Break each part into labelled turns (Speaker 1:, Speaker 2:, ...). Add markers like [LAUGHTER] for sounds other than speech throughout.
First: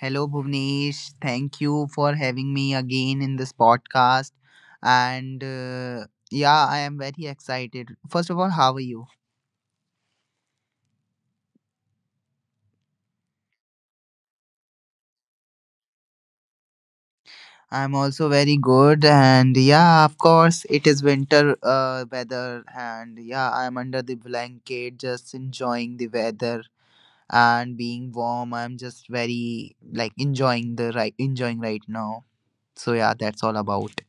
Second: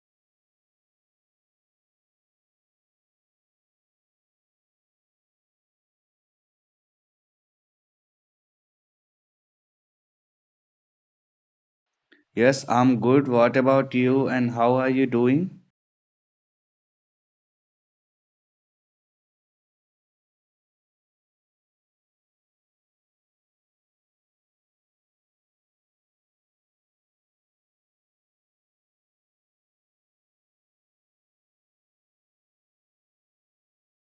Speaker 1: Hello, Bhuvnesh. Thank you for having me again in this podcast. And Yeah, I am very excited. First of all, how are you?
Speaker 2: Yes, I'm good. What about you and how are you doing?
Speaker 1: I'm also very good. And yeah, of course, it is winter weather. And yeah, I'm under the blanket just enjoying the weather and being warm. I'm just very like enjoying the right enjoying right now. So yeah, that's all about.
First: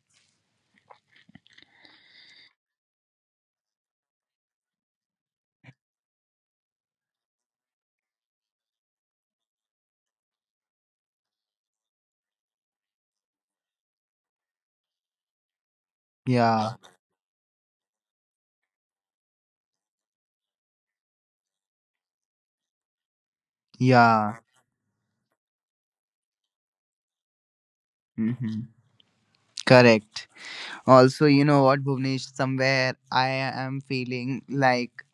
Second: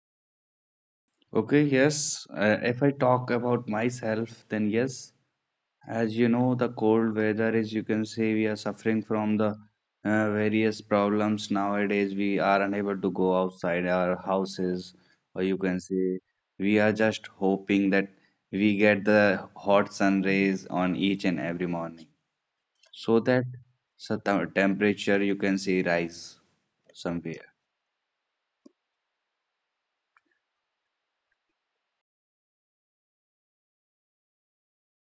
Speaker 2: Okay, yes. If I talk about myself, then yes, as you know, the cold weather is, you can say, we are suffering from the various problems nowadays. We are unable to go outside our houses, or you can say,
Speaker 1: Yeah.
Speaker 2: we are just hoping that we get the hot sun rays on each and every morning, so that so the
Speaker 1: Yeah.
Speaker 2: temperature you can see rise somewhere.
Speaker 1: Hmm. Correct. Also, you know what, Bhuvnesh, somewhere I am feeling like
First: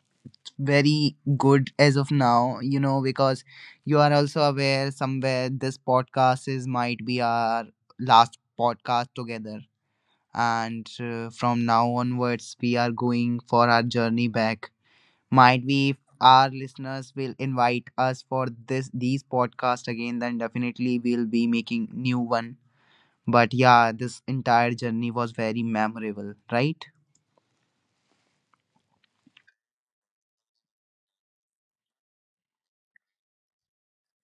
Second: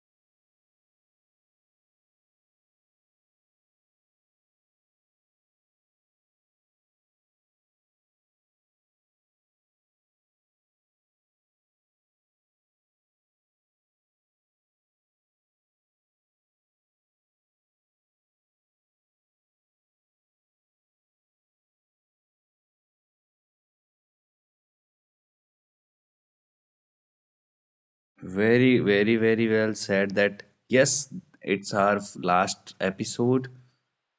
Speaker 1: very good as of now, you know, because you are also aware somewhere this podcast is might be our last podcast together. And From now onwards, we are going for our journey back. Might be if our listeners will invite us for this these podcast again, then definitely we'll be making new one. But yeah, this entire journey was very memorable, right?
Speaker 2: Very, very, very well said that yes, it's our last episode.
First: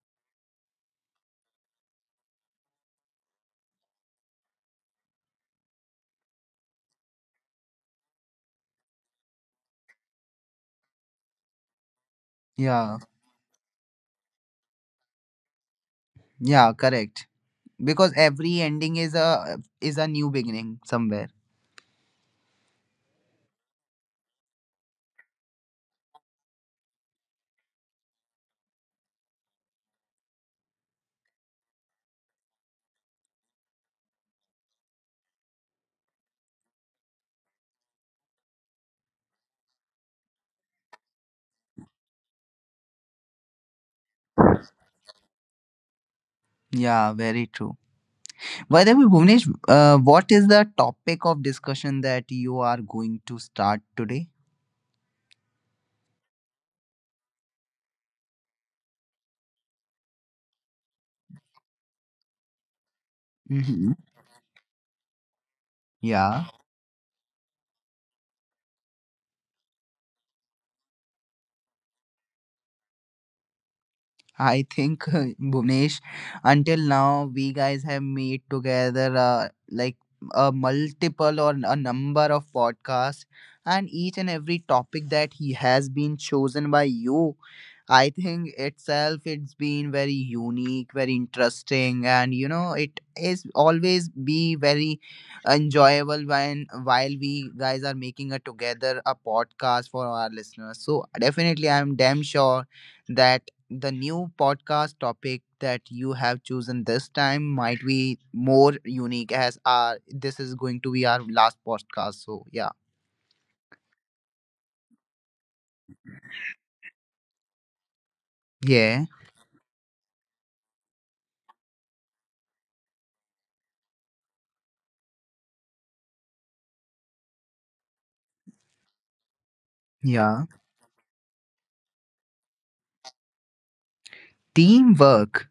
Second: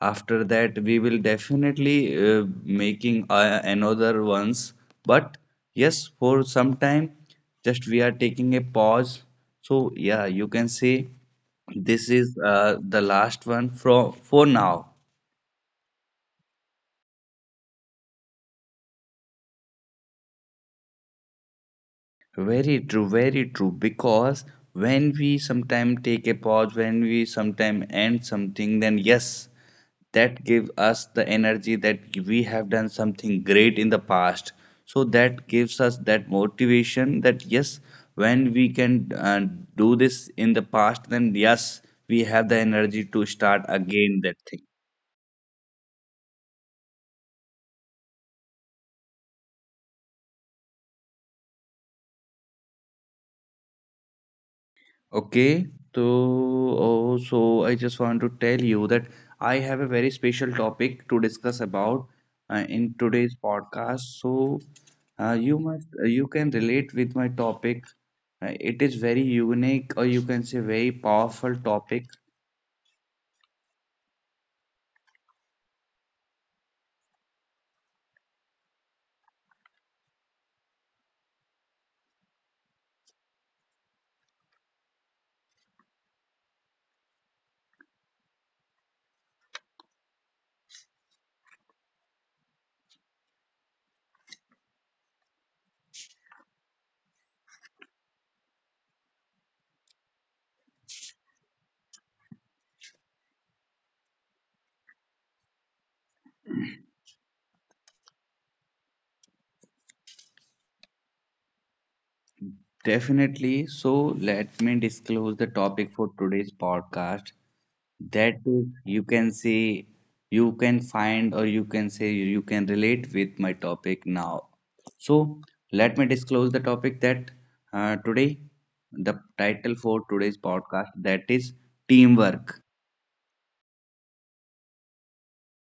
Speaker 2: After that, we will definitely making another ones. But yes, for some time, just we are taking a pause. So yeah, you can say this is
Speaker 1: Yeah,
Speaker 2: the last one from for now.
Speaker 1: yeah, correct. Because every ending is a new beginning somewhere.
Speaker 2: Very true, very true. Because when we sometimes take a pause, when we sometimes end something, then yes, that gives us the energy that we have done something great in the past. So that gives us that motivation that yes, when we can do this in the past, then yes, we have the energy to start again that thing.
Speaker 1: Yeah, very true. By the way, Bhuvnesh, what is the topic of discussion that you are going to start today?
Speaker 2: Okay, so oh, so I just want to tell you that I have a very special topic to discuss about in today's
Speaker 1: Mm-hmm.
Speaker 2: podcast. So you must you can
Speaker 1: Yeah.
Speaker 2: relate with my topic. It is very unique, or you can say very powerful topic.
Speaker 1: I think [LAUGHS] Bhuvnesh, until now we guys have meet together like a multiple or a number of podcasts, and each and every topic that he has been chosen by you, I think itself it's been very unique, very interesting, and you know it is always be very enjoyable when while we guys are making a together a podcast for our listeners. So definitely, I'm damn sure that the new podcast topic that you have chosen this time might be more unique as our this is going to be our last podcast so yeah
Speaker 2: Definitely. So let me disclose the topic for today's podcast, that is, you
Speaker 1: yeah
Speaker 2: can say, you can find or you can say you can relate with my topic now. So let me disclose the topic that today the title for today's
Speaker 1: yeah
Speaker 2: podcast, that is teamwork.
Speaker 1: teamwork.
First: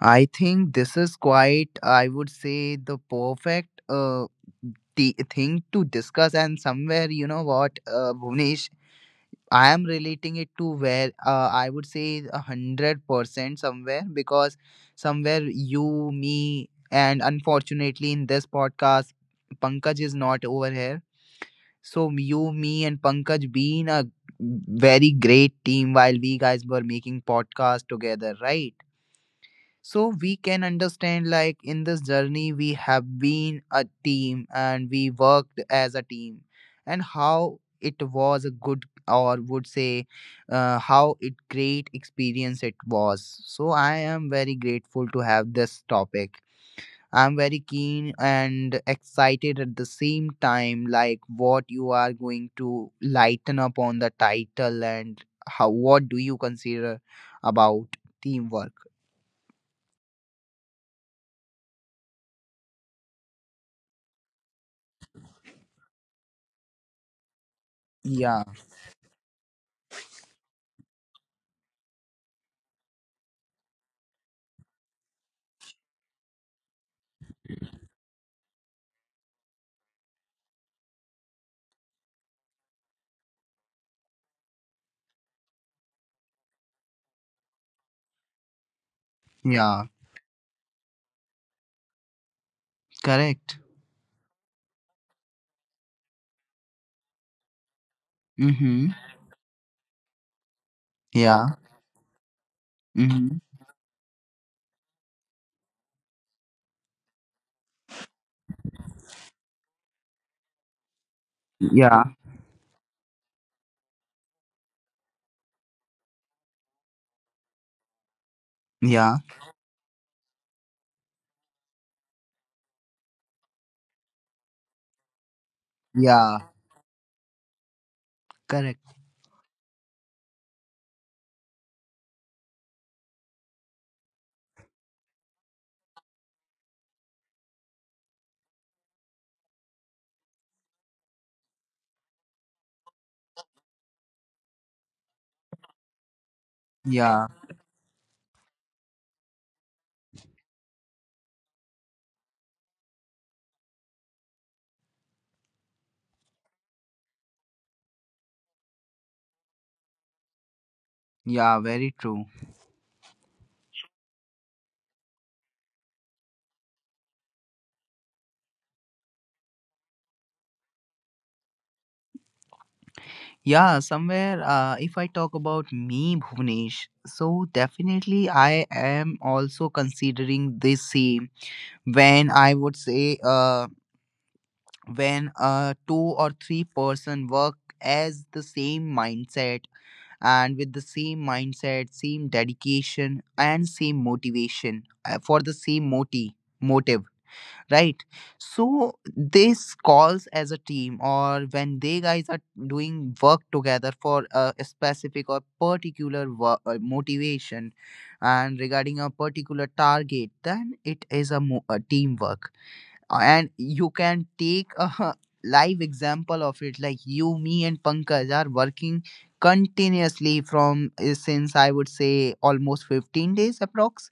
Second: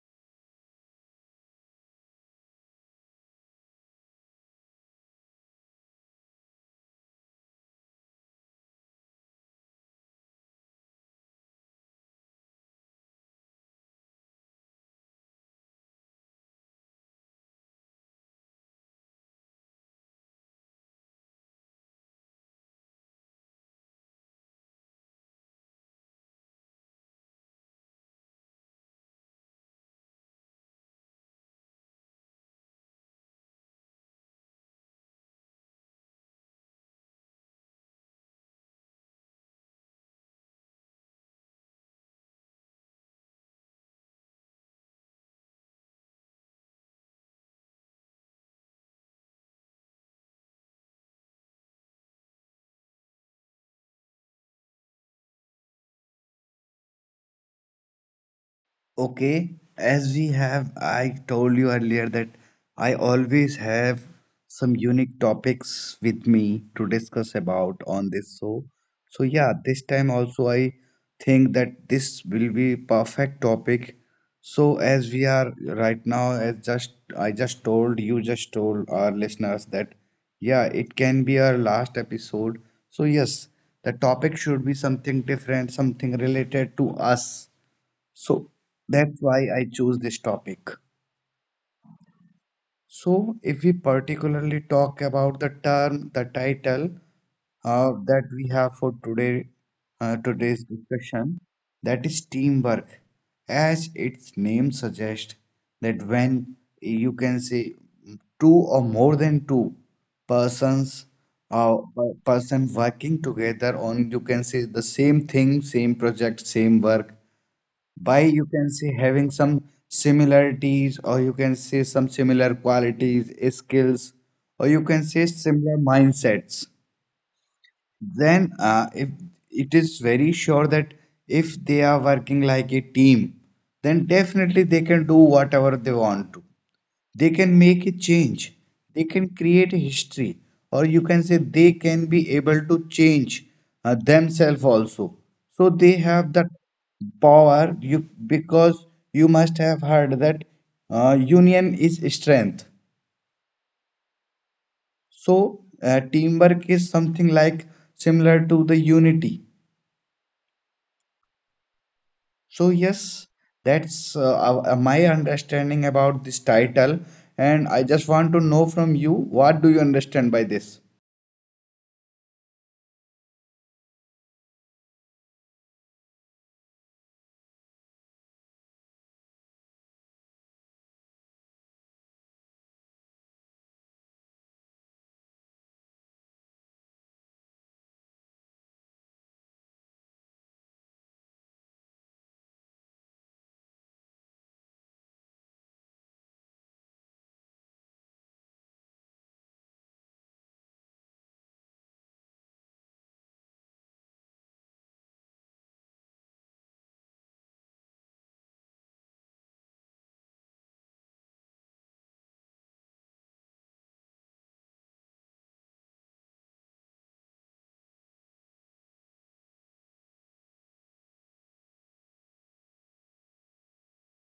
Speaker 1: I think this is quite I would say the perfect the thing to discuss, and somewhere you know what, Bhuvnesh, I am relating it to where I would say 100% somewhere, because somewhere you, me, and unfortunately in this podcast, Pankaj is not over here. So you, me, and Pankaj being a very great team while we guys were making podcast together, right? So we can understand like in this journey we have been a team and we worked as a team, and how it was a good or would say how it great experience it was. So I am very grateful to have this topic. I'm very keen and excited at the same time like what you are going to lighten up on the title and how what do you consider about teamwork.
Speaker 2: Okay, as we have, I told you earlier that I always have some unique topics with me to discuss about on this
Speaker 1: Yeah.
Speaker 2: show. So, yeah, this time also I think that this will be perfect topic. So, as we are right now, as just I just told you, just told our listeners that yeah, it can be our last episode. So, yes, the topic should be something different, something related to us, so that's why I
Speaker 1: Yeah.
Speaker 2: choose this topic. So
Speaker 1: Correct.
Speaker 2: if we particularly talk about the term, the title that we have
Speaker 1: Mm-hmm.
Speaker 2: for today, today's discussion,
Speaker 1: Yeah.
Speaker 2: that is teamwork.
Speaker 1: Mm-hmm.
Speaker 2: As its name suggests, that when you can say two or more than two persons
Speaker 1: Yeah.
Speaker 2: person working together on, you can say, the same thing, same project, same work, by, you can say,
Speaker 1: Yeah.
Speaker 2: having some similarities, or you can say some similar qualities, skills, or you can say similar
Speaker 1: Yeah.
Speaker 2: mindsets, then
Speaker 1: Correct.
Speaker 2: if it is very sure that if they are working like a team, then definitely they can do whatever they want to. They can make a change, they can create a history, or you can say they can be able to change themselves also. So they have the
Speaker 1: Yeah.
Speaker 2: power you because you must have heard that union is strength. So teamwork is something like similar to the unity.
Speaker 1: Yeah. Very
Speaker 2: So
Speaker 1: true.
Speaker 2: yes, that's my understanding about this title, and I just want to know from you, what do you understand by this?
Speaker 1: Yeah. Somewhere, if I talk about me, Bhuvnesh, so definitely I am also considering this same when I would say, when two or three-person work as the same mindset, and with the same mindset, same dedication, and same motivation for the same motive, right? So this calls as a team, or when they guys are doing work together for a specific or particular motivation, and regarding a particular target, then it is a, a teamwork. And you can take a [LAUGHS] live example of it, like you me and Pankaj are working continuously from since I would say almost 15 days approx,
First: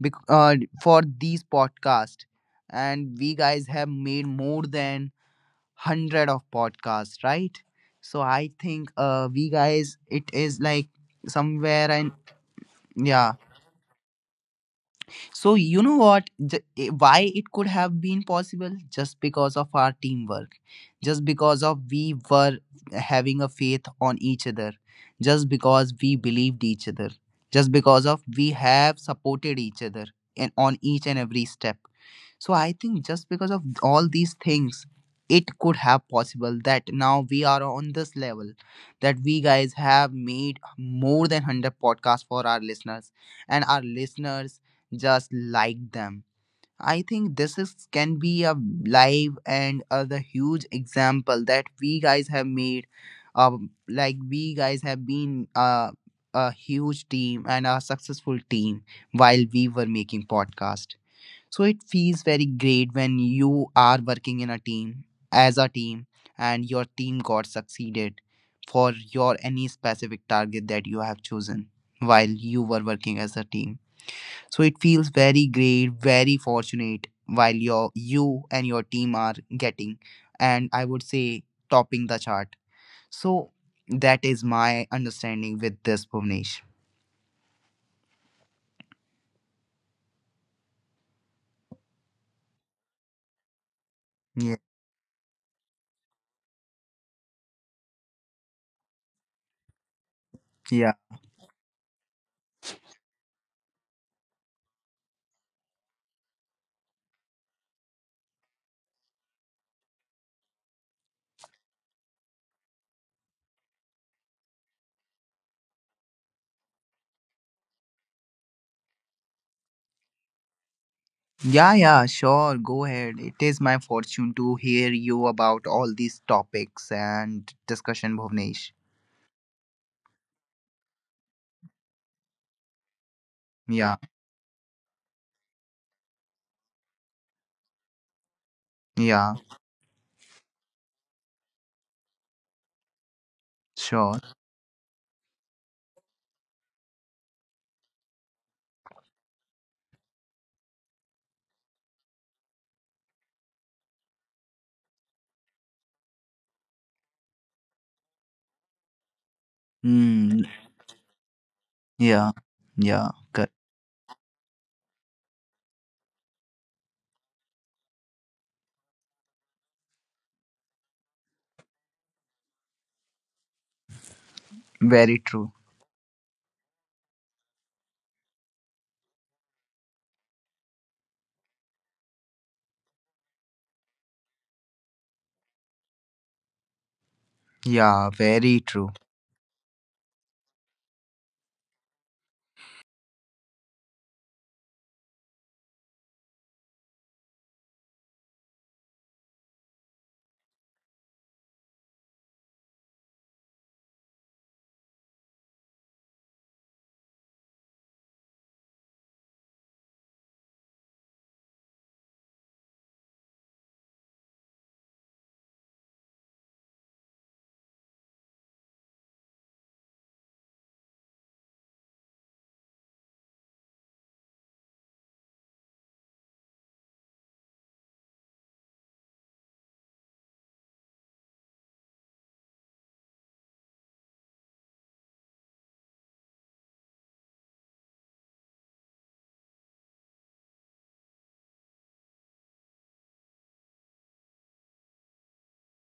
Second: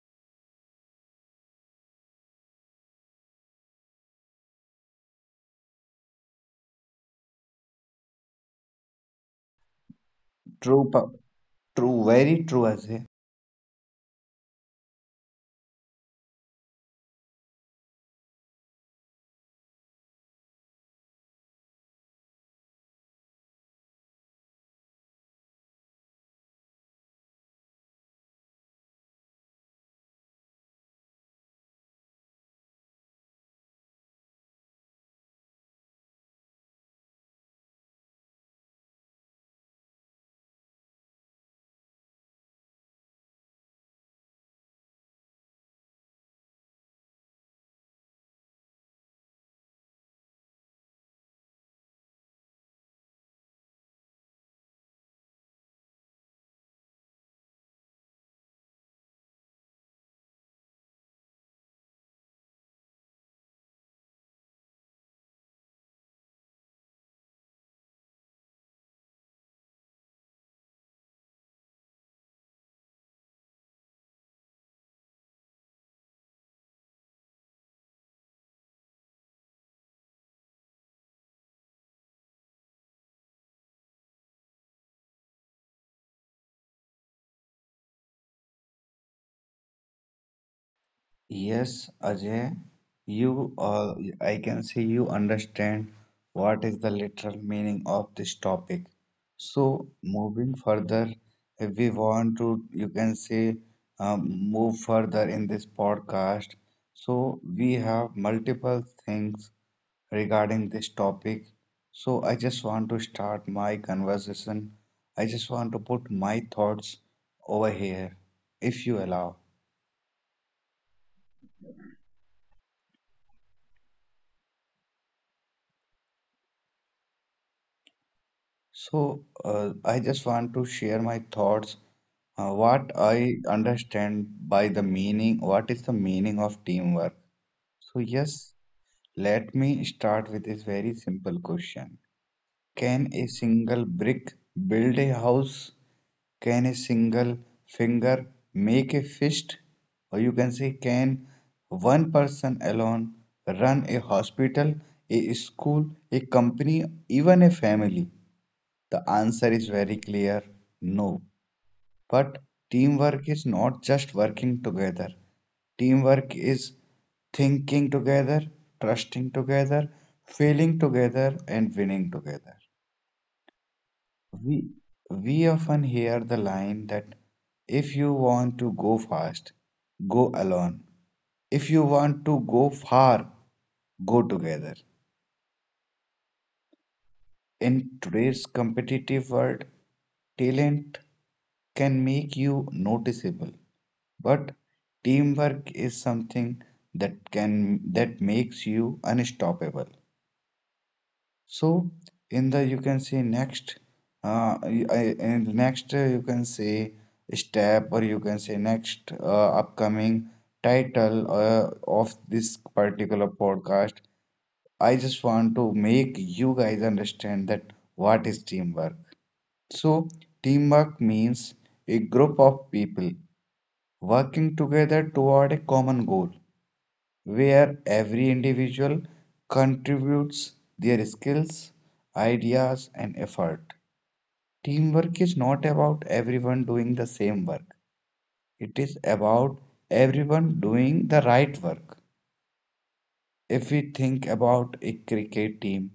Speaker 1: bec- uh, for these podcasts, and we guys have made more than 100 of podcasts, right? So I think we guys it is like
Speaker 2: True, pa-
Speaker 1: somewhere
Speaker 2: True,
Speaker 1: and
Speaker 2: very true, Ajay.
Speaker 1: yeah. So you know what, why it could have been possible just because of our teamwork, just because of we were having a faith on each other, just because we believed each other, just because of we have supported each other, and on each and every step. So I think just because of all these things, it could have possible that now we are on this level, that we guys have made more than 100 podcasts for our listeners, and our listeners just like them. I think this is can be a live and the huge example that we guys have made. Like we guys have been a huge team and a successful team while we were making podcast. So it feels very great when you are working in a team, as a team, and your team got succeeded for your any specific target that you have chosen while you were working as a team. So it feels very great, very fortunate while your you and your team are getting and I would say topping the chart. So that is my understanding with this Bhuvnesh.
Speaker 2: Yes, Ajay, you I
Speaker 1: Yeah.
Speaker 2: can say you understand what is the literal meaning of this topic. So moving
Speaker 1: Yeah.
Speaker 2: further, if we want to, you can say move further in this podcast. So we have multiple things regarding this topic. So I just want to start my conversation. I just want to put my thoughts over here, if you allow.
Speaker 1: Yeah, yeah, sure. Go ahead. It is my fortune to hear you about all these topics and discussion, Bhuvnesh.
Speaker 2: So, I just want to share my thoughts. What I
Speaker 1: Yeah,
Speaker 2: understand by the meaning, what is the meaning of teamwork? So, yes,
Speaker 1: yeah,
Speaker 2: let me start with this very simple question. Can a single
Speaker 1: sure.
Speaker 2: brick build a house? Can a single finger make a fist? Or you can say, can one person alone run a hospital, a school, a company, even a family? The answer is very
Speaker 1: Mm,
Speaker 2: clear, no.
Speaker 1: yeah,
Speaker 2: But
Speaker 1: yeah,
Speaker 2: teamwork is
Speaker 1: correct.
Speaker 2: not just working together, teamwork is thinking together, trusting together, failing together, and winning together. We,
Speaker 1: Very
Speaker 2: we
Speaker 1: true.
Speaker 2: often hear the line that if you want to go fast, go alone. If you want to go far, go together. In
Speaker 1: Yeah,
Speaker 2: today's
Speaker 1: very true.
Speaker 2: competitive world, talent can make you noticeable, but teamwork is something that makes you unstoppable. So in the, you can say, next uh, I- in the next, you can say step, or you can say next upcoming title of this particular podcast, I just want to make you guys understand that what is teamwork. So, teamwork means a group of people working together toward a common goal where every individual contributes their skills, ideas, and effort. Teamwork is not about everyone doing the same work, it is about everyone doing the right work. If we think about a cricket team,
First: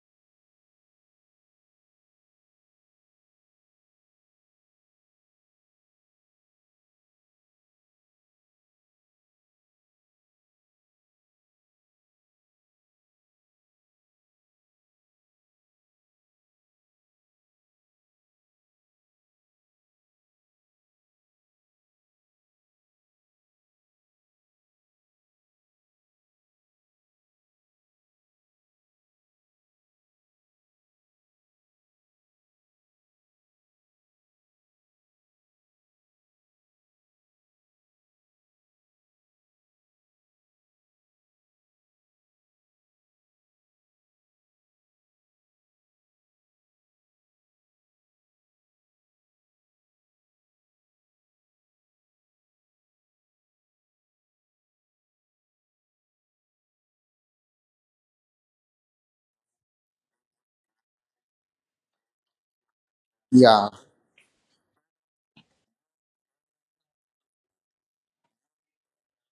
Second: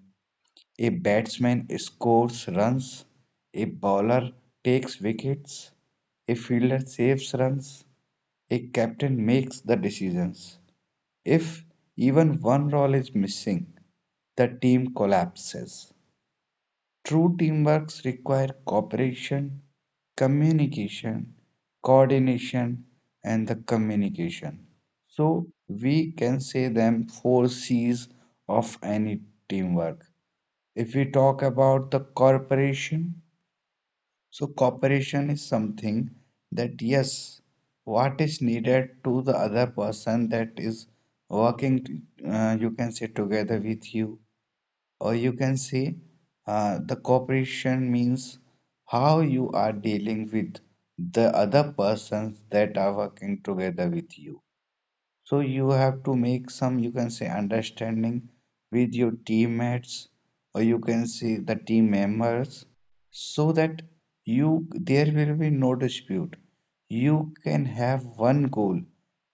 Speaker 2: a batsman scores runs, a bowler takes wickets, a fielder saves runs, a captain makes the decisions. If even one role is missing, the team collapses. True teamwork requires cooperation, communication, coordination, and the communication. So we can say them four C's of any teamwork. If we talk about the corporation, so cooperation is something that yes, what is needed to the other person that is working, you can say together with you, or you can say the cooperation means how you are dealing with the other persons that are working together with you. So you have to make some, you can say, understanding with your teammates, or you can say the team members, so
Speaker 1: Yeah,
Speaker 2: that you there will be no dispute. You can have one goal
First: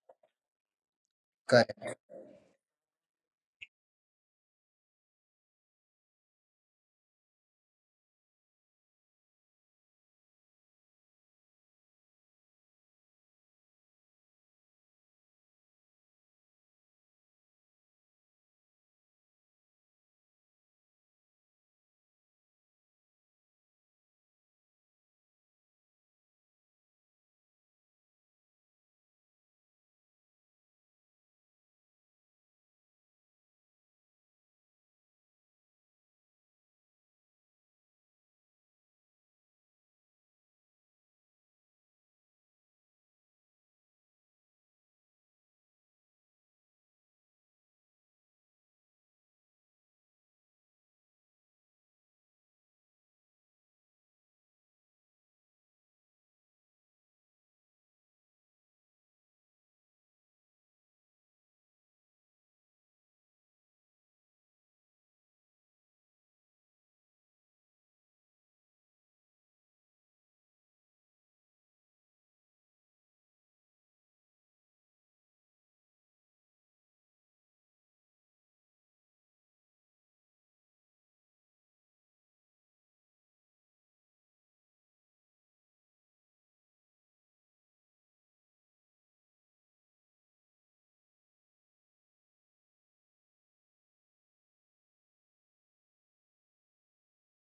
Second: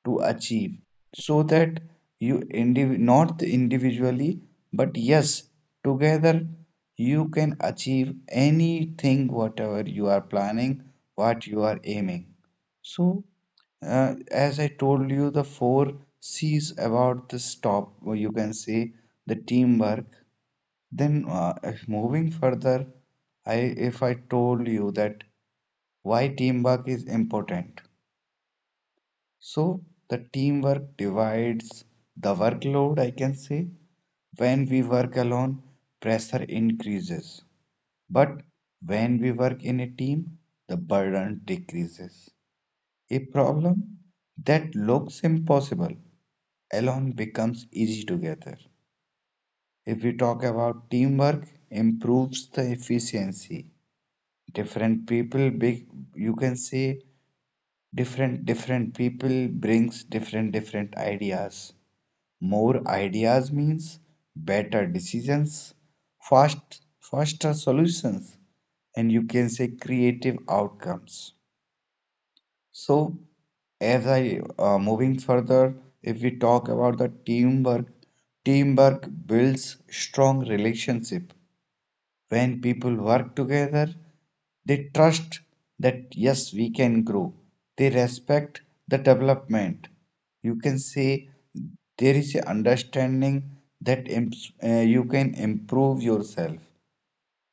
Speaker 2: to achieve, so that
Speaker 1: correct.
Speaker 2: you indiv not individually, but yes, together you can achieve anything, whatever you are planning, what you are aiming. So as I told you, the four C's about this top, or you can say the teamwork. Then, if moving further, I if I told you that why teamwork is important. So the teamwork divides the workload, I can say. When we work alone, pressure increases. But when we work in a team, the burden decreases. A problem that looks impossible alone becomes easy together. If we talk about teamwork, improves the efficiency. Different people, big, you can say different different people brings different different ideas. More ideas means better decisions, fast faster solutions, and you can say creative outcomes. So, as I moving further, if we talk about the teamwork, teamwork builds strong relationship. When people work together, they trust that yes, we can grow. They respect the development. You can say there is a understanding that you can improve yourself.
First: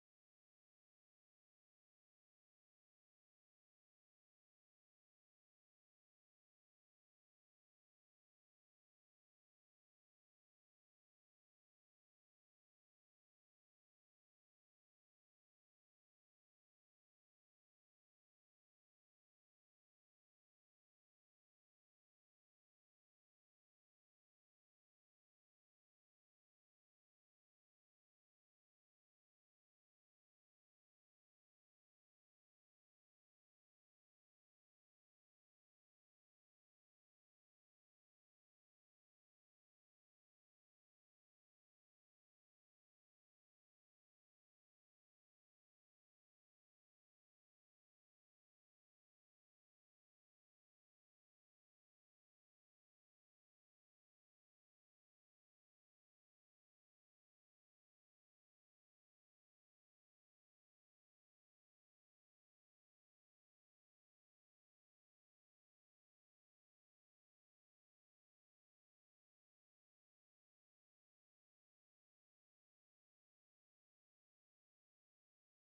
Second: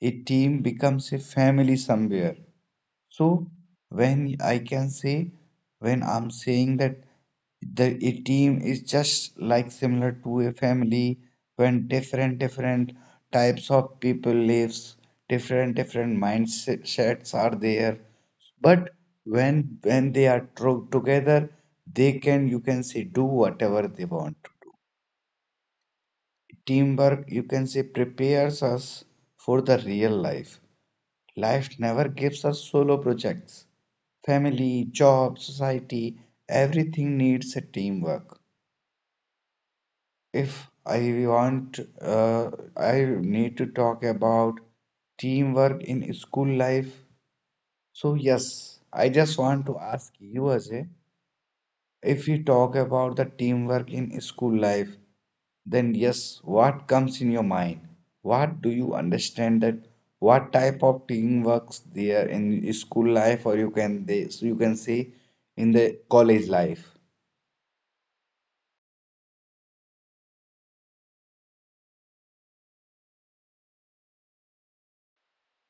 Speaker 2: A team becomes a family somewhere. So when I can say when I'm saying that the a team is just like similar to a family, when different different types of people lives, different different mindsets are there, but when when they are together, they can, you can say, do whatever they want. Teamwork, you can say, prepares us for the real life. Life never gives us solo projects. Family, job, society, everything needs a teamwork. If I want, I need to talk about teamwork in school life. So, yes, I just want to ask you, Ajay, if we talk about the teamwork in school life, then yes, what comes in your mind? What do you understand that what type of teamwork there in school life, or you can they so you can say in the college life?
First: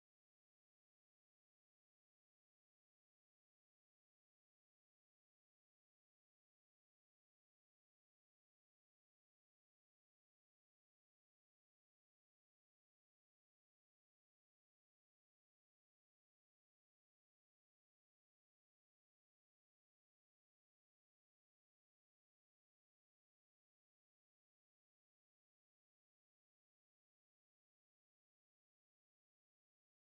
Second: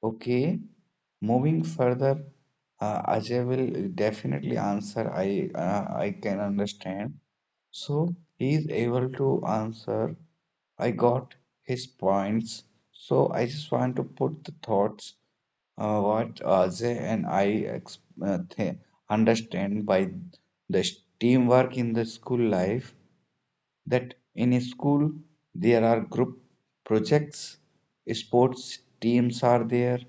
Speaker 2: Okay, moving further, Ajay will definitely answer. I can understand. So he is able to answer. I got his points. So I just want to put the thoughts what Ajay and I ex th understand by the teamwork in the school life, that in a school there are group projects, sports teams are there,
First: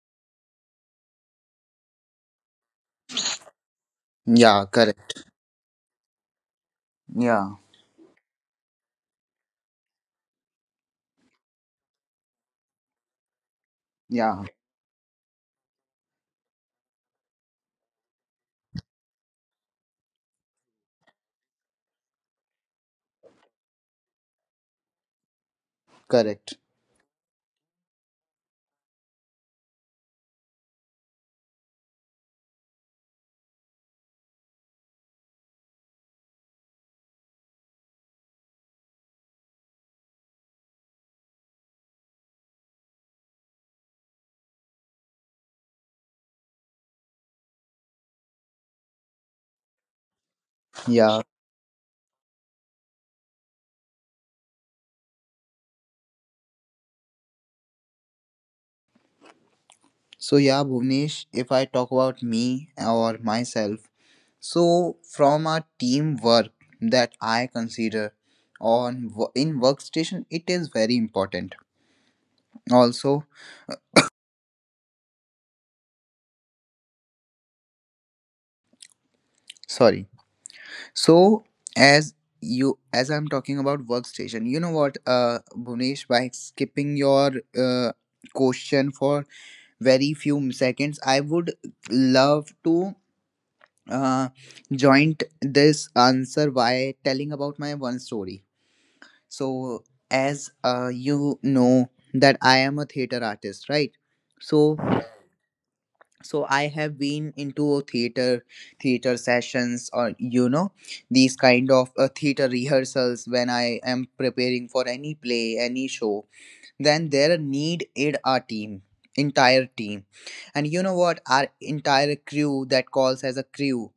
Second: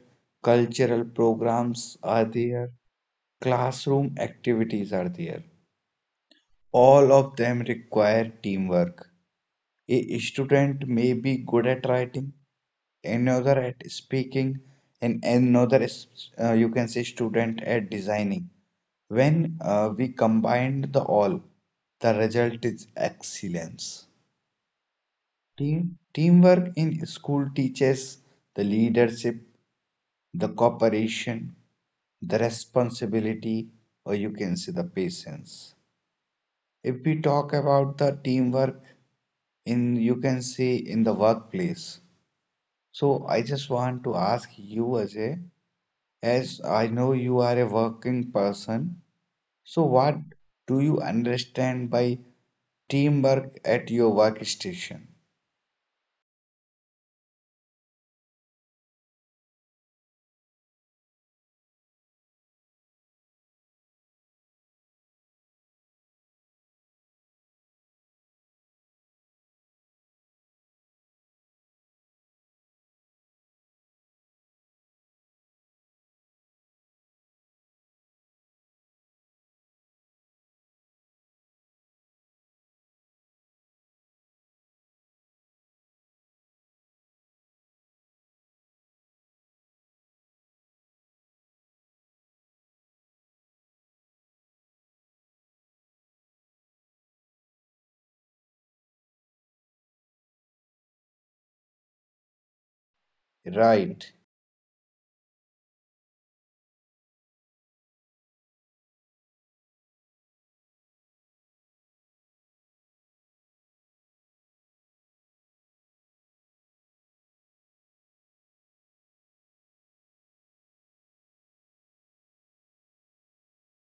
Speaker 2: cultural programs are there, classroom
Speaker 1: Yeah,
Speaker 2: activities are
Speaker 1: correct.
Speaker 2: there. All of
Speaker 1: Yeah,
Speaker 2: them require teamwork. A student may be good at writing, another at
Speaker 1: yeah,
Speaker 2: speaking, and another is, you can say student at designing. When we combined the all, the result is excellence.
Speaker 1: correct.
Speaker 2: Teamwork in school teaches the leadership, the cooperation, the responsibility, or you can say the patience. If we talk about the teamwork in, you can say in the workplace. So I just want to ask you, Ajay, as I know you are a working person, so what do you
Speaker 1: Yeah.
Speaker 2: understand by teamwork at your workstation?
Speaker 1: So yeah, Bhuvnesh, if I talk about me or myself, so from our teamwork that I consider on in workstation, it is very important. Also, sorry. So, as you as I'm talking about workstation, you know what, Bhuvnesh, by skipping your question for very few seconds, I would love to uh, joint this answer by telling about my one story. So as you know that I am a theater artist, right?
Speaker 2: Right.
Speaker 1: So so I have been into a theater theater sessions, or you know these kind of theater rehearsals when I am preparing for any play any show, then there need it our team entire team. And you know what, our entire crew that calls as a crew,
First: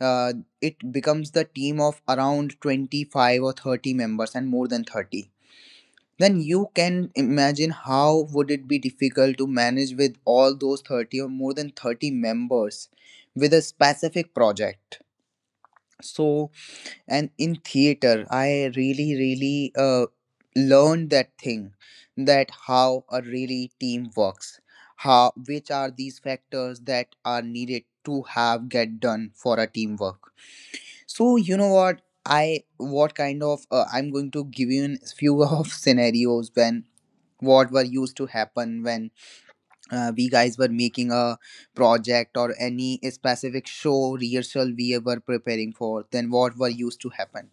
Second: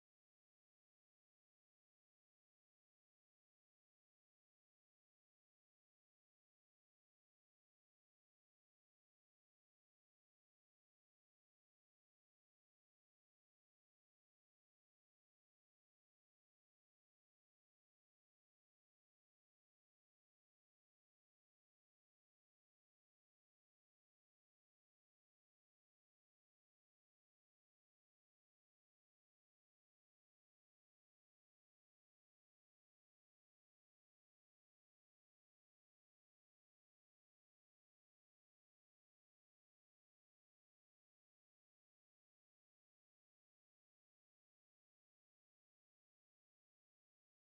Speaker 1: uh, it becomes the team of around 25 or 30 members and more than 30. Then you can imagine how would it be difficult to manage with all those 30 or more than 30 members with a specific project. So and in theater I really learned that thing, that how a really team works, how which are these factors that are needed to have get done for a teamwork. So you know what, I what kind of I'm going to give you a few [LAUGHS] of scenarios when what were used to happen when we guys were making a project or any specific show rehearsal we were preparing for, then what were used to happen.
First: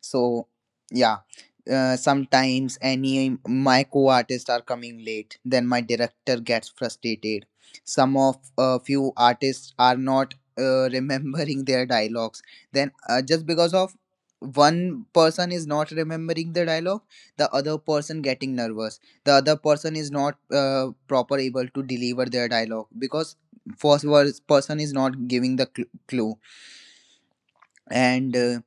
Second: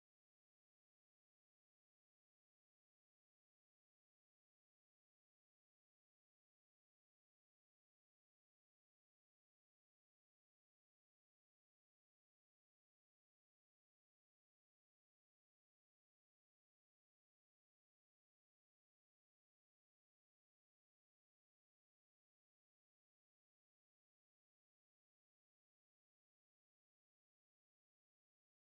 Speaker 1: So yeah, sometimes any my co-artists are coming late. Then my director gets frustrated. Some of a few artists are not [LAUGHS] remembering their dialogues. Then just because of one person is not remembering the dialogue, the other person getting nervous, the other person is not proper able to deliver their dialogue because person is not giving the clue. And uh,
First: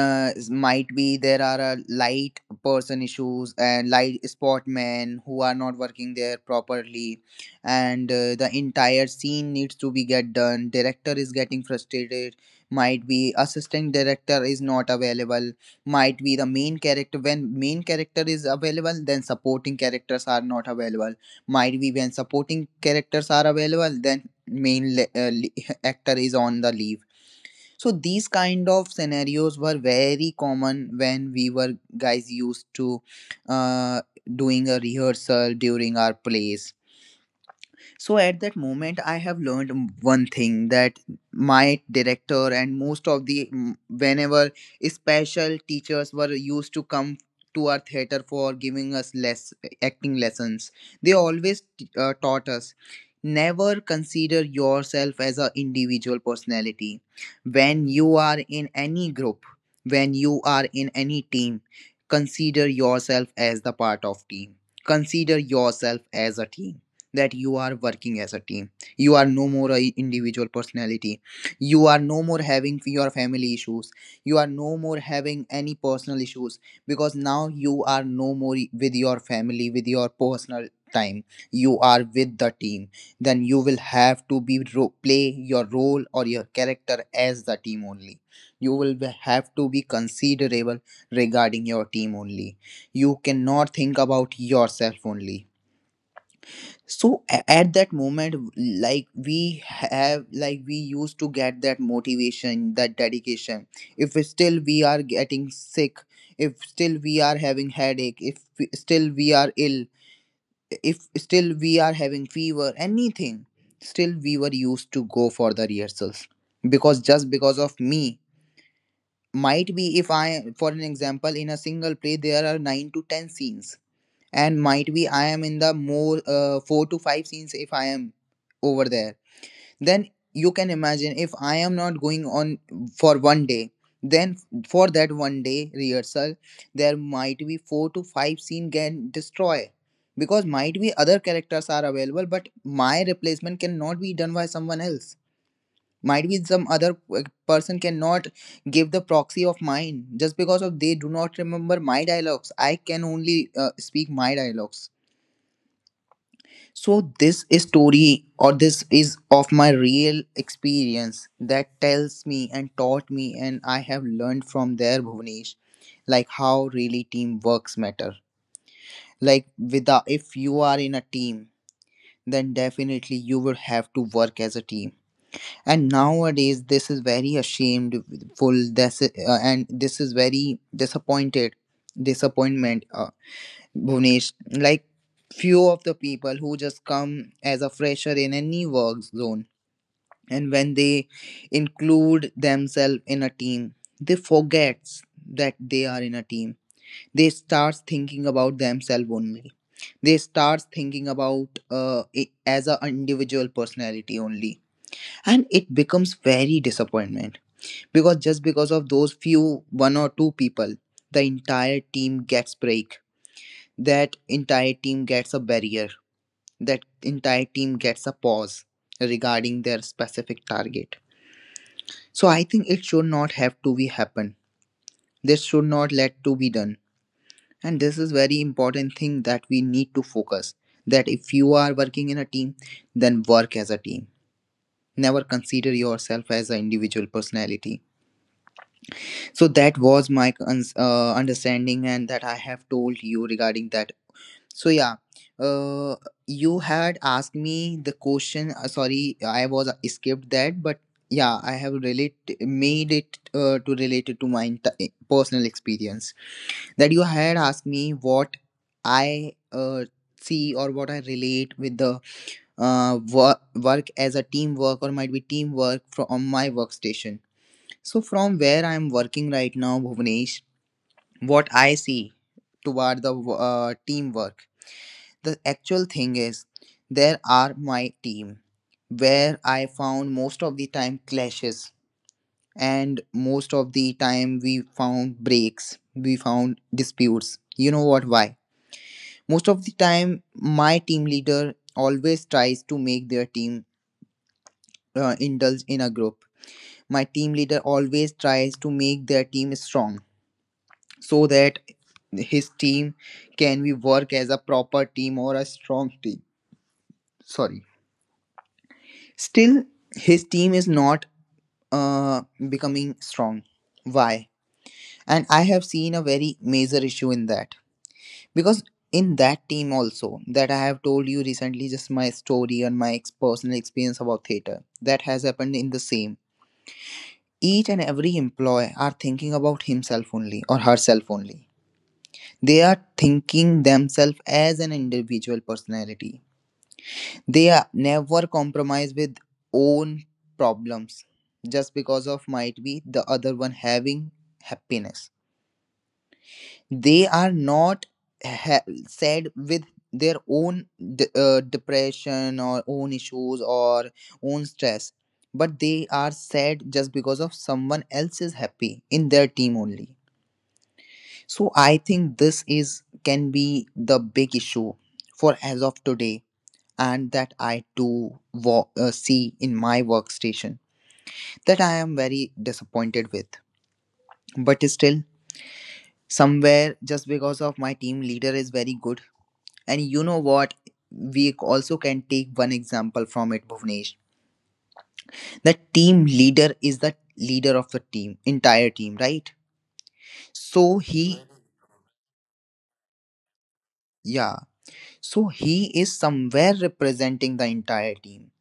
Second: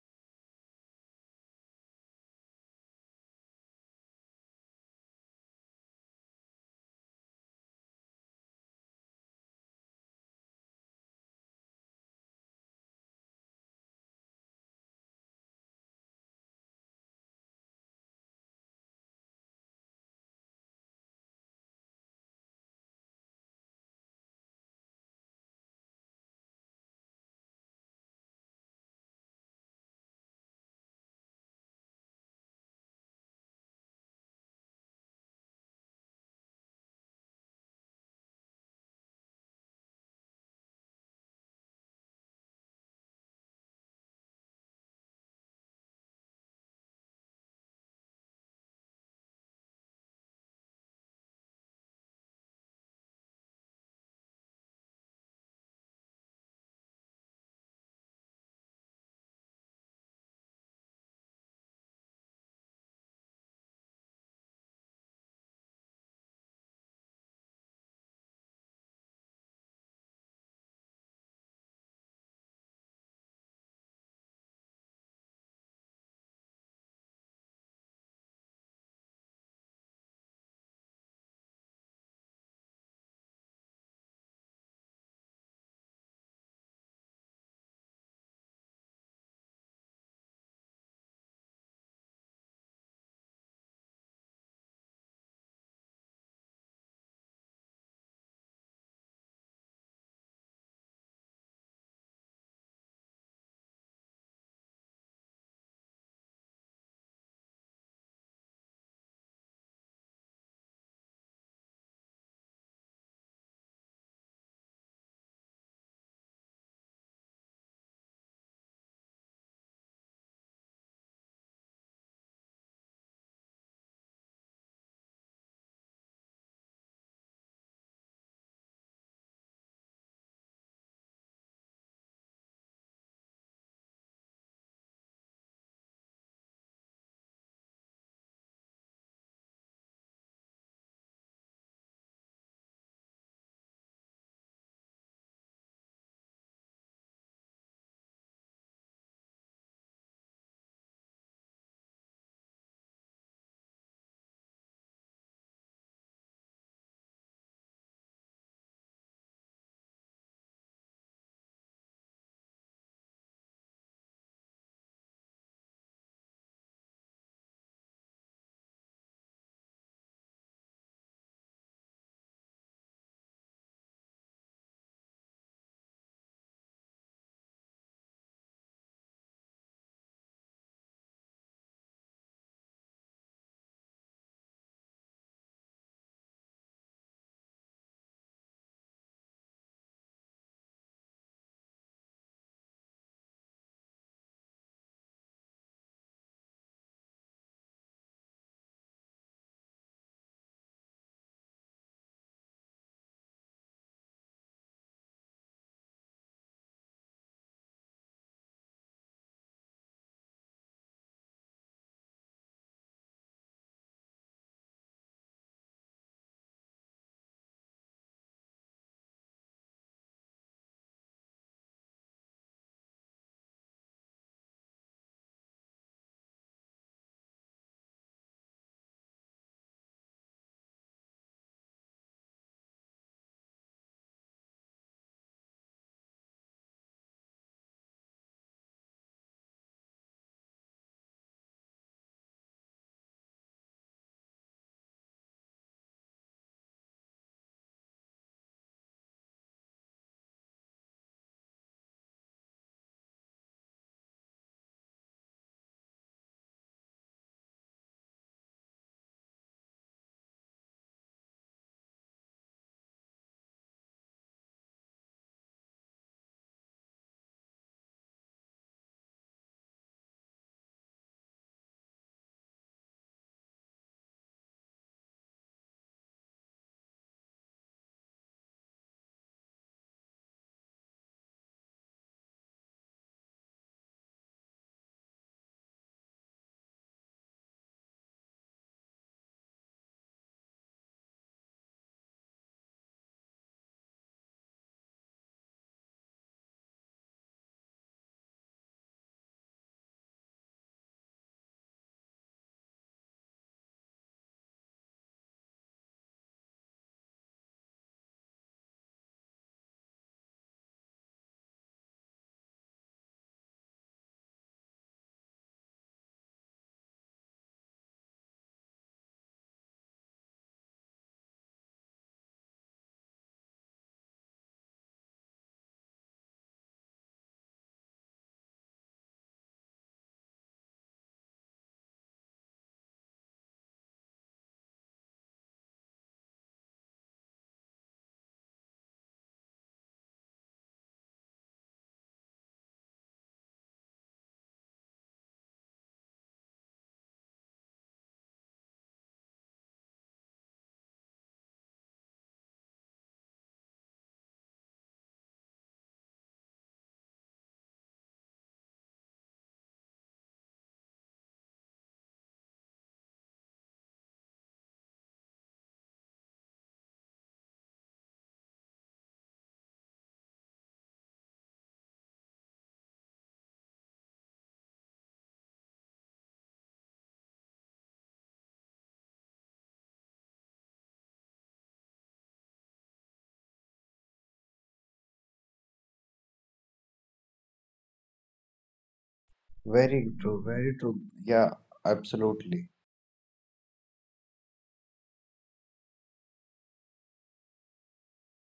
Speaker 1: uh, s- might be there are a light person issues and light sportmen who are not working there properly, and the entire scene needs to be get done, director is getting frustrated, might be assistant director is not available, might be the main character when main character is available then supporting characters are not available, might be when supporting characters are available then main [LAUGHS] actor is on the leave. So these kind of scenarios were very common when we were guys used to uh, doing a rehearsal during our plays. So at that moment, I have learned one thing, that my director and most of the whenever special teachers were used to come to our theater for giving us less acting lessons, they always taught us never consider yourself as a individual personality when you are in any group, when you are in any team. Consider yourself as the part of team, consider yourself as a team, that you are working as a team. You are no more a individual personality, you are no more having your family issues, you are no more having any personal issues, because now you are no more with your family with your personal time, you are with the team. Then you will have to be play your role or your character as the team only. You will have to be considerable regarding your team only, you cannot think about yourself only. So at that moment like we have like we used to get that motivation that dedication, if still we are getting sick, if still we are having headache, if we- still we are ill, if still we are having fever anything, still we were used to go for the rehearsals, because just because of me, might be if I for an example in a single play there are 9 to 10 scenes, and might be I am in the more four to five scenes if I am over there. Then you can imagine if I am not going on for one day, then for that one day rehearsal, there might be four to five scene can destroy, because might be other characters are available, but my replacement cannot be done by someone else. Might be some other person cannot give the proxy of mine just because of they do not remember my dialogues. I can only speak my dialogues, so this story or this is of my real experience that tells me and taught me and I have learned from there, Bhuvanesh, like how really teamworks matter. Like without, if you are in a team, then definitely you will have to work as a team. And nowadays this is very ashamedful. This And this is very disappointed, disappointment. Bhunesh, like few of the people who just come as a fresher in a new work zone, and when they include themselves in a team, they forget that they are in a team. They start thinking about themselves only. They start thinking about it as an individual personality only, and it becomes very disappointment because just because of those few one or two people, the entire team gets break, that entire team gets a barrier, that entire team gets a pause regarding their specific target. So I think it should not have to be happen, this should not let to be done, and this is very important thing that we need to focus, that if you are working in a team, then work as a team, never consider yourself as an individual personality. So that was my understanding, and that I have told you regarding that. So yeah, uh, you had asked me the question. Sorry, I was escaped that, but yeah, I have relate made it to relate it to my personal experience. That you had asked me what I see or what I relate with the work as a teamwork or might be teamwork from my workstation. So from where I am working right now, Bhuvanesh, what I see toward the teamwork, the actual thing is there are my team where I found most of the time clashes, and most of the time we found breaks, we found disputes. You know what? Why? Most of the time my team leader always tries to make their team indulge in a group. My team leader always tries to make their team strong so that his team can we work as a proper team or a strong team. Sorry. Still, his team is not uh, becoming strong. Why? And I have seen a very major issue in that. Because in that team, also, that I have told you recently, just my story and my personal experience about theatre, that has happened in the same. Each and every employee are thinking about himself only or herself only. They are thinking themselves as an individual personality. They are never compromise with own problems just because of might be the other one having happiness. They are not sad with their own depression or own issues or own stress, but they are sad just because of someone else is happy in their team only. So I think this is can be the big issue for as of today, and that I too see in my workstation, that I am very disappointed with. But still, somewhere just because of my team leader is very good. And you know what? We also can take one example from it, Bhuvnesh. The team leader is the leader of the team, entire team, right?
Speaker 2: Very true, very
Speaker 1: So
Speaker 2: true.
Speaker 1: he,
Speaker 2: Yeah, absolutely.
Speaker 1: yeah, so he is somewhere representing the entire team,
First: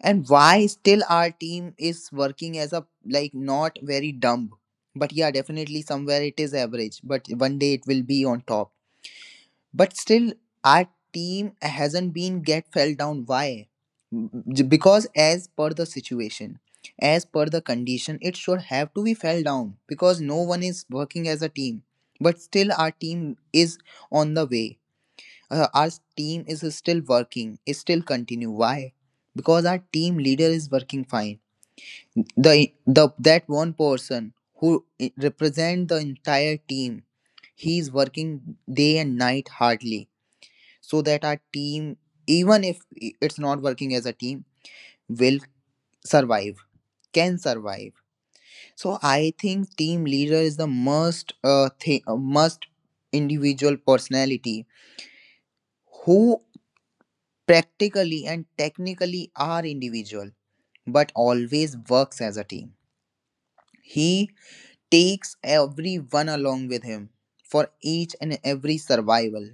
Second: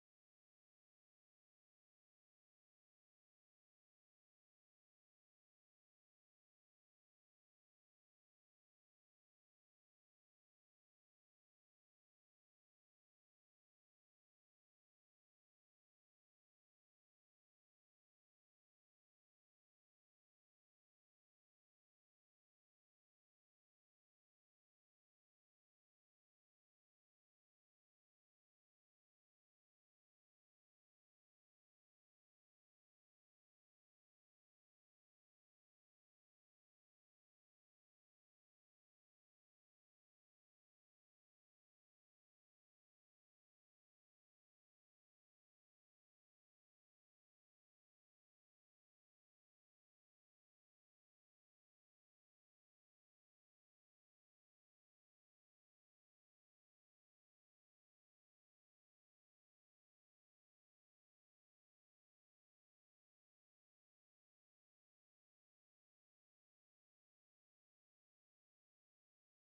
Speaker 1: and why still our team is working as a, like, not very dumb, but yeah, definitely somewhere it is average, but one day it will be on top. But still our team hasn't been get fell down. Why? Because as per the situation, as per the condition, it should have to be fell down because no one is working as a team, but still our team is on the way. Our team is still working, is still continue. Why? Because our team leader is working fine. The That one person who represent the entire team, he is working day and night hardly, so that our team, even if it's not working as a team, will survive, can survive. So I think team leader is the most must individual personality who practically and technically are individual, but always works as a team. He takes everyone along with him for each and every survival,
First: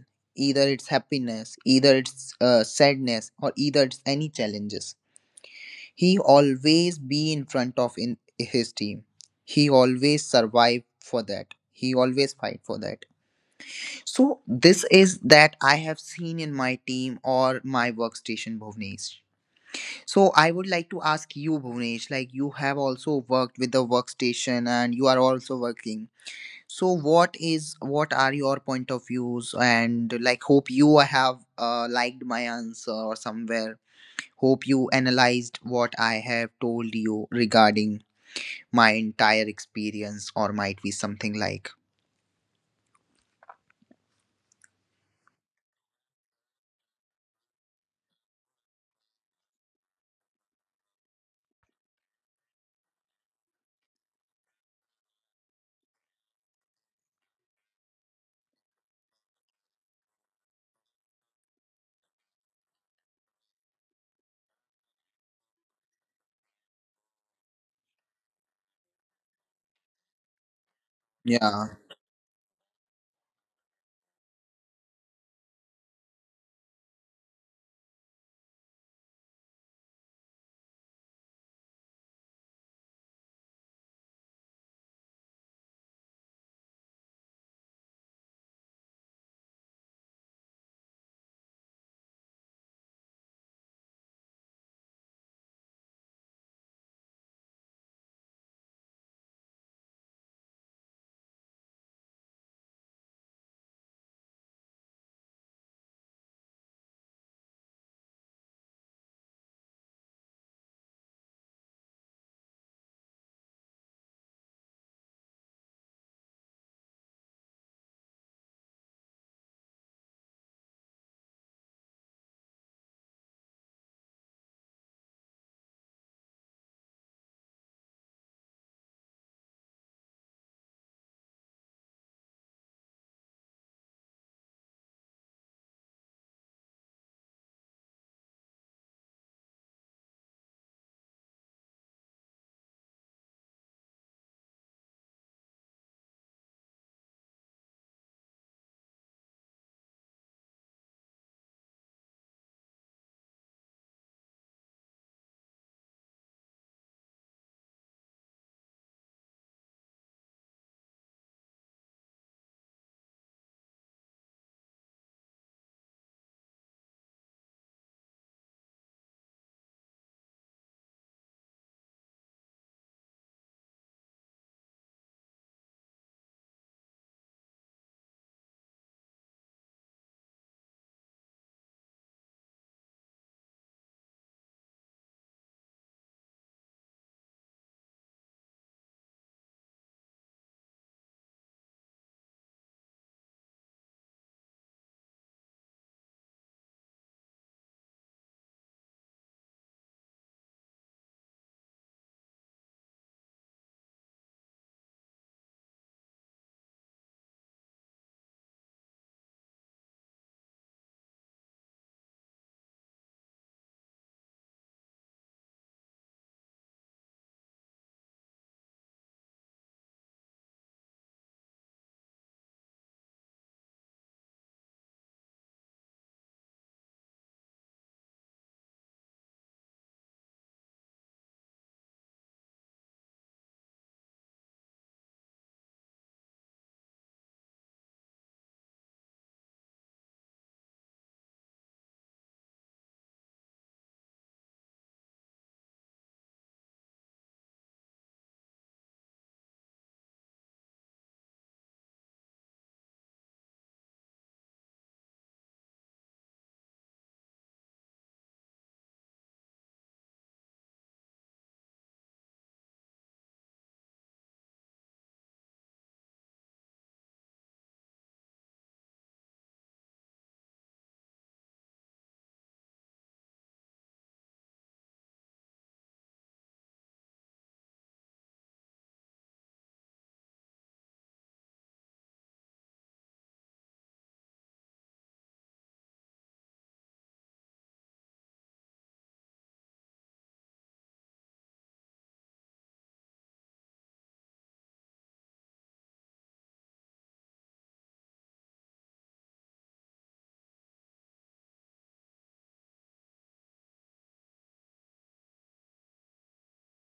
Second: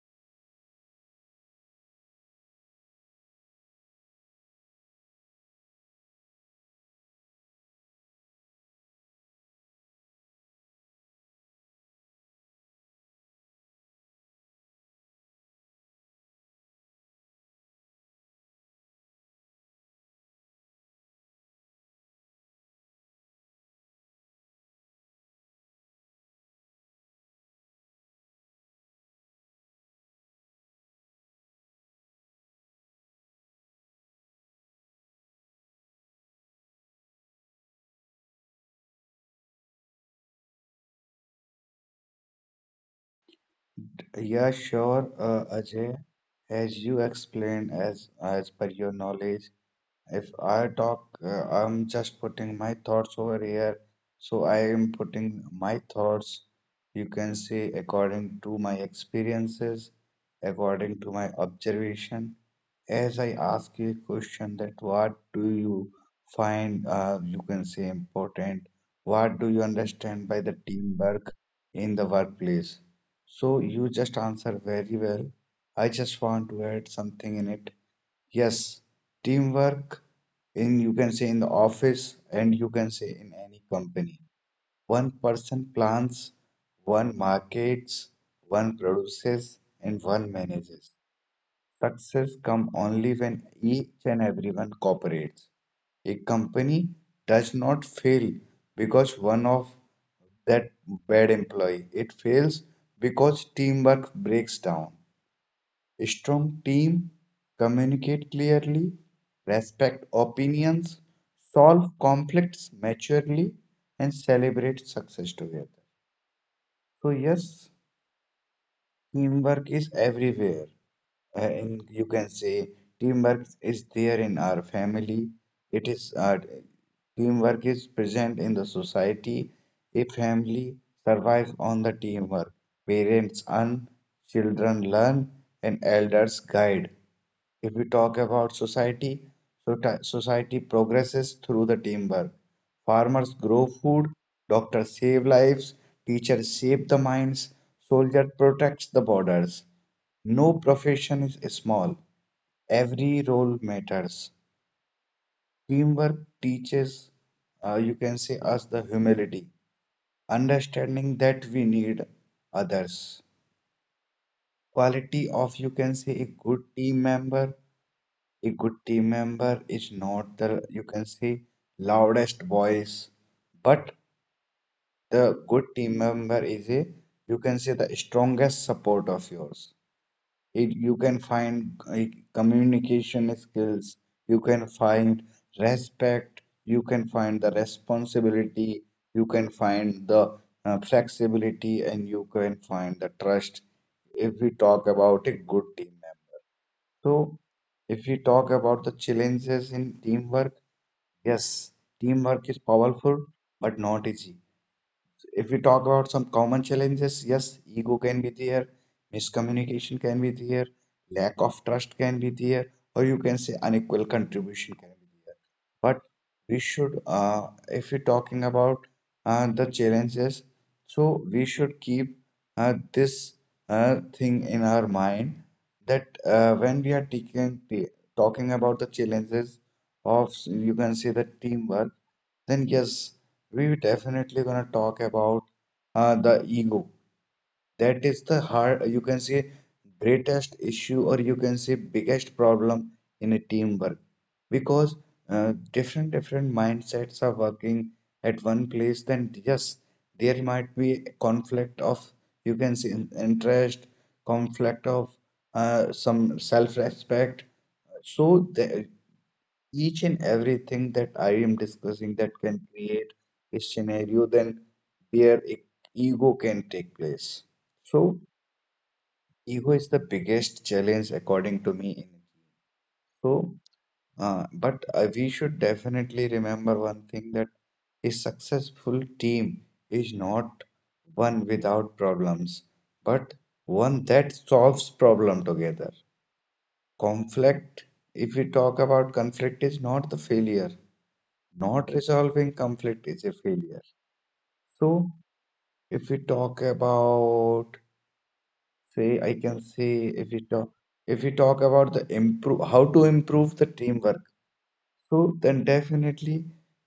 Speaker 1: either it's happiness, either it's sadness, or either it's any challenges. He always be in front of in his team, he always survive for that, he always fight for that. So this is that I have seen in my team or my workstation, Bhuvnesh. So I would like to ask you, Bhunesh, like you have also worked with the workstation and you are also working. So what is, what are your point of views? And like, hope you have liked my answer, or somewhere. Hope you analyzed what I have told you regarding my entire experience, or might be something like,
Speaker 2: Yeah, sure, Ajay. As you explained, as per your knowledge, if I talk, I'm just putting my thoughts over here. So I am putting my thoughts, you can say, according to my experiences, according to my observation. As I ask you a question that what do you find, you can say, important? What do you understand by the teamwork
Speaker 1: yeah.
Speaker 2: in the workplace? So you just answer very well. I just want to add something in it. Yes, teamwork in you can say in the office and you can say in any company. One person plans, one markets, one produces, and one manages. Success comes only when each and everyone cooperates. A company does not fail because one of that bad employee. It fails because teamwork breaks down. A strong team communicate clearly, respect opinions, solve conflicts maturely, and celebrate success together. So yes, teamwork is everywhere. You can say teamwork is there in our family. It is teamwork is present in the society. A family survives on the teamwork. Parents earn, children learn, and elders guide. If we talk about society, so society progresses through the teamwork. Farmers grow food, doctors save lives, teachers shape the minds, soldier protects the borders. No profession is small. Every role matters. Teamwork teaches, you can say, us the humility, understanding that we need others. Quality of, you can say, a good team member a good team member is not the you can say loudest voice, but the good team member is a you can say the strongest support of yours. It, you can find communication skills, you can find respect, you can find the responsibility, you can find the flexibility, and you can find the trust if we talk about a good team member. So, if we talk about the challenges in teamwork, yes, teamwork is powerful but not easy. So, if we talk about some common challenges, yes, ego can be there, miscommunication can be there, lack of trust can be there, or you can say unequal contribution can be there. We should if we're talking about the challenges, so we should keep this thing in our mind that when we are talking about the challenges of you can say the teamwork, then yes we definitely gonna talk about the ego, that is the hard, you can say, greatest issue, or you can say, biggest problem in a teamwork because different mindsets are working at one place. Then yes, there might be a conflict of you can say interest, conflict of some self-respect. So the, each and everything that I am discussing that can create a scenario then where ego can take place. So ego is the biggest challenge according to me. So, but we should definitely remember one thing that a successful team is not one without problems, but one that solves problem together. Conflict, if we talk about conflict, is not the failure. Not resolving conflict is a failure. So, if we talk about say I can say if we talk if we talk about the improve how to improve the teamwork, so then definitely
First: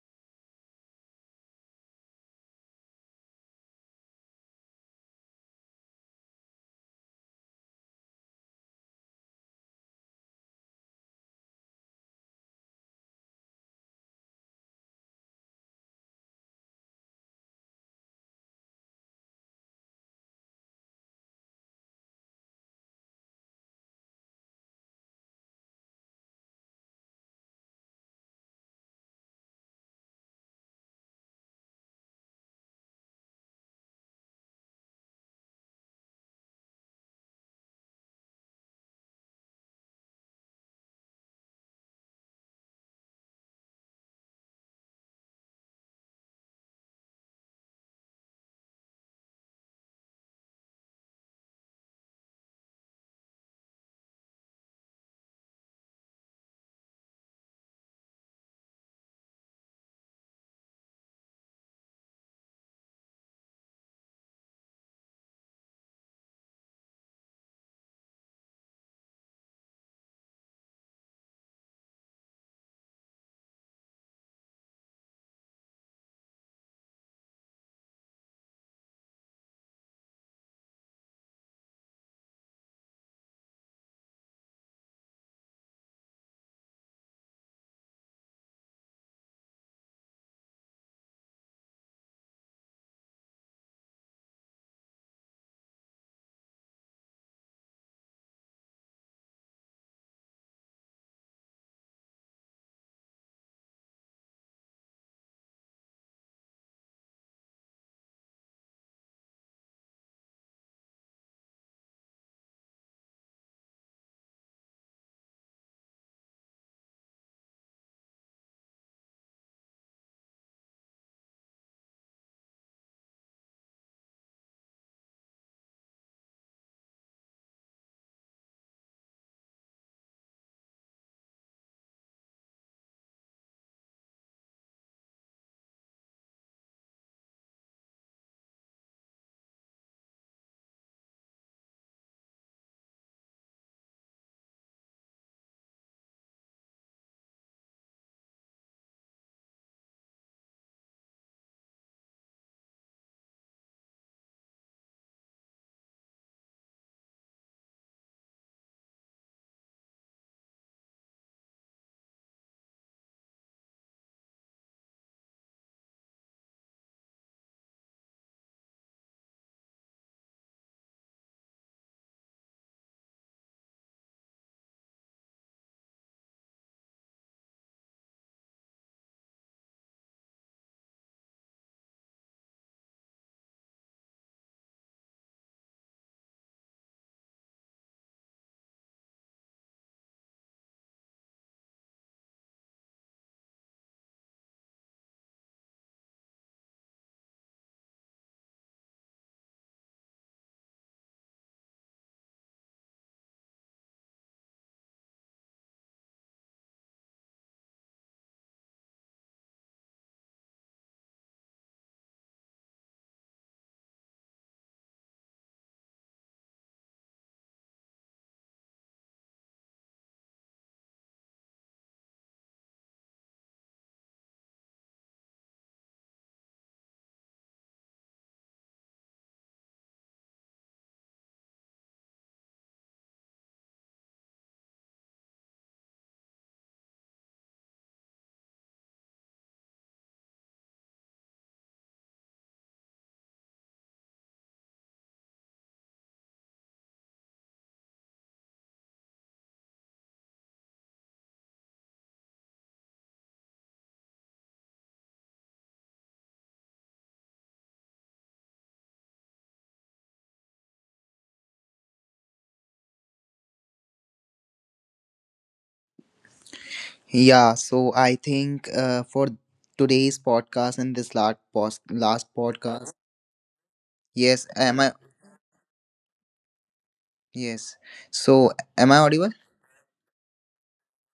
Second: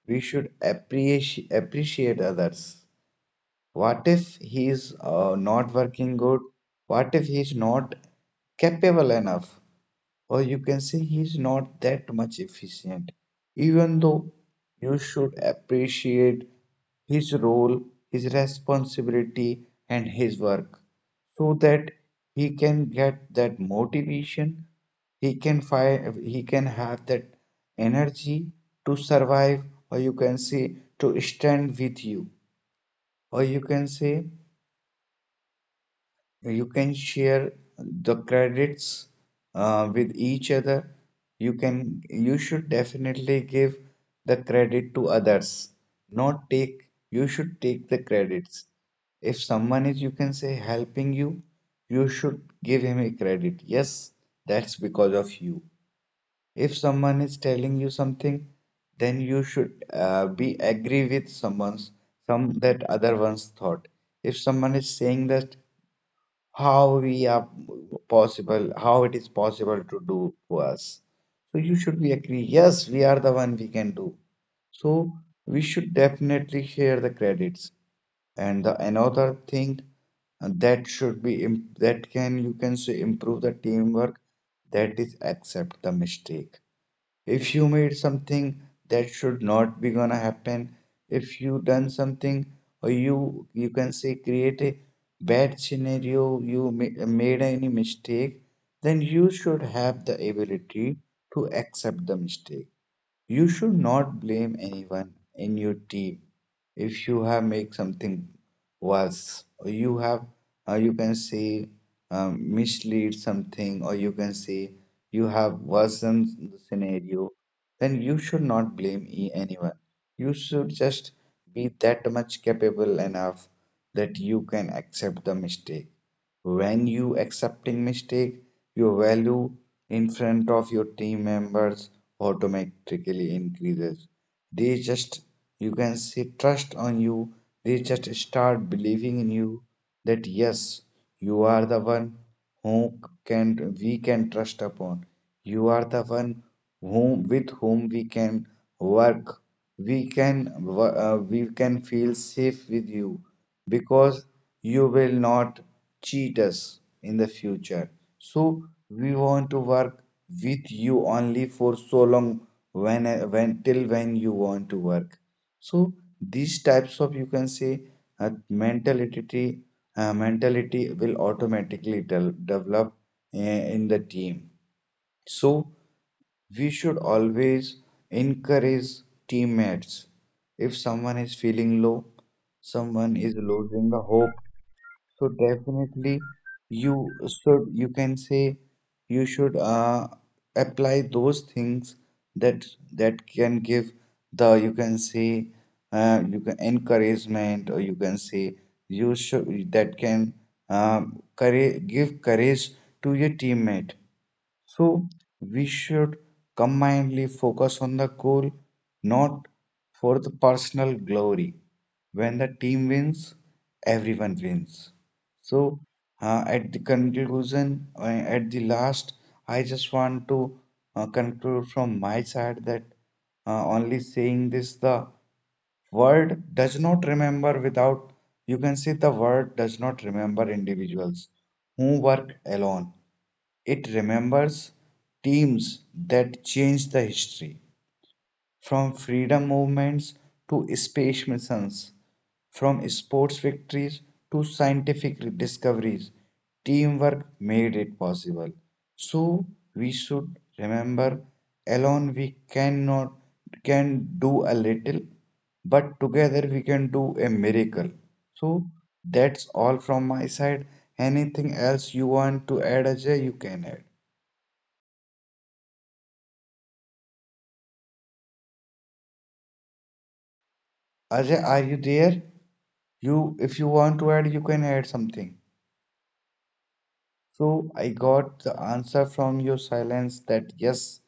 Speaker 2: we should appreciate others. What if he's not working good? What if he is not capable enough? Or you can say he's not that much efficient. Even though you should appreciate his role, his responsibility, and his work so that he can get that motivation, he can have that energy to survive, or you can say to stand with you, or you can say you can share the credits with each other. You can you should definitely give the credit to others, not take you should take the credits if someone is you can say helping you, you should give him a credit. Yes, that's because of you. If someone is telling you something, then you should be agree with someone's some that other one's thought. If someone is saying that how we are possible, how it is possible to do for us. So you should be agree, yes, we are the one we can do. So we should definitely share the credits. And the another thing that that can you can say improve the teamwork, that is accept the mistake. If you made something that should not be gonna happen, if you done something, or you can say create a bad scenario, you made any mistake, then you should have the ability to accept the mistake. You should not blame anyone in your team if you have made something worse, or you have, you can say, mislead something, or you can say you have worsened the scenario. Then you should not blame anyone. You should just be that much capable enough that you can accept the mistake. When you accepting mistake, your value in front of your team members automatically increases. They just you can say trust on you, they just start believing in you that yes, you are the one who can we can trust upon. You are the one whom with whom we can work. We we can feel safe with you because you will not cheat us in the future. So we want to work with you only for so long when till when you want to work. So these types of you can say uh, mentality mentality will automatically develop uh, in the team. So we should always encourage teammates. If someone is feeling low, someone is losing the hope, so definitely you should, you can say, you should apply those things that that can give the, you can say, you can encouragement, or you can say, you should that can courage, give courage to your teammate. So we should combinedly focus on the goal, not for the personal glory. When the team wins, everyone wins. So at the conclusion, at the last, I just want to conclude from my side that only saying this, the world does not remember without, you can say the world does not remember individuals who work alone. It remembers teams that changed the history, from freedom movements to space missions, from sports victories to scientific discoveries. Teamwork made it possible. So we should remember alone we cannot can do a little, but together we can do a miracle. So that's all from my side. Anything else you want to add, Ajay, you can add.
Speaker 1: Yeah, so I think for today's podcast and this
Speaker 2: Ajay, are you
Speaker 1: last
Speaker 2: there?
Speaker 1: podcast,
Speaker 2: You, if you want to add, you
Speaker 1: yes,
Speaker 2: can
Speaker 1: am I...
Speaker 2: add something. So
Speaker 1: Yes.
Speaker 2: I got
Speaker 1: So,
Speaker 2: the
Speaker 1: am I
Speaker 2: answer
Speaker 1: audible?
Speaker 2: from your silence that yes,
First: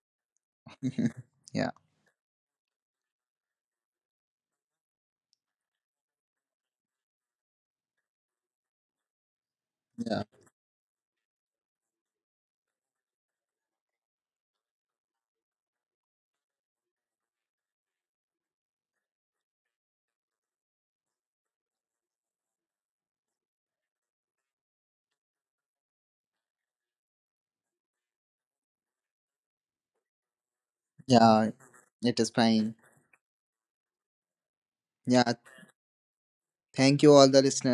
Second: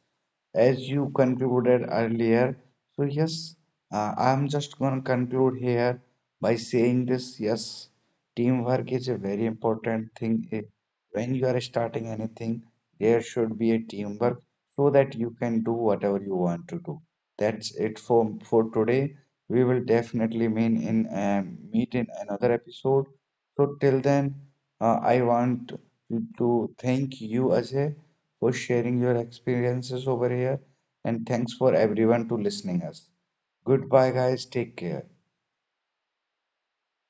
Speaker 2: as
Speaker 1: [LAUGHS]
Speaker 2: you
Speaker 1: Yeah.
Speaker 2: concluded earlier. So yes, I'm just gonna conclude here by saying this. Yes, teamwork is a very important
Speaker 1: Yeah.
Speaker 2: thing. Eh, when you are starting anything, there should be a teamwork so that you can do whatever you want to do. That's it for today. We will definitely mean in meet in another episode. So till then, I want to thank you, Ajay, for sharing your experiences over here. And
Speaker 1: Yeah.
Speaker 2: thanks for
Speaker 1: It
Speaker 2: everyone
Speaker 1: is
Speaker 2: to
Speaker 1: fine.
Speaker 2: listening us. Goodbye, guys. Take care.
Speaker 1: Yeah. Thank you, all the listeners.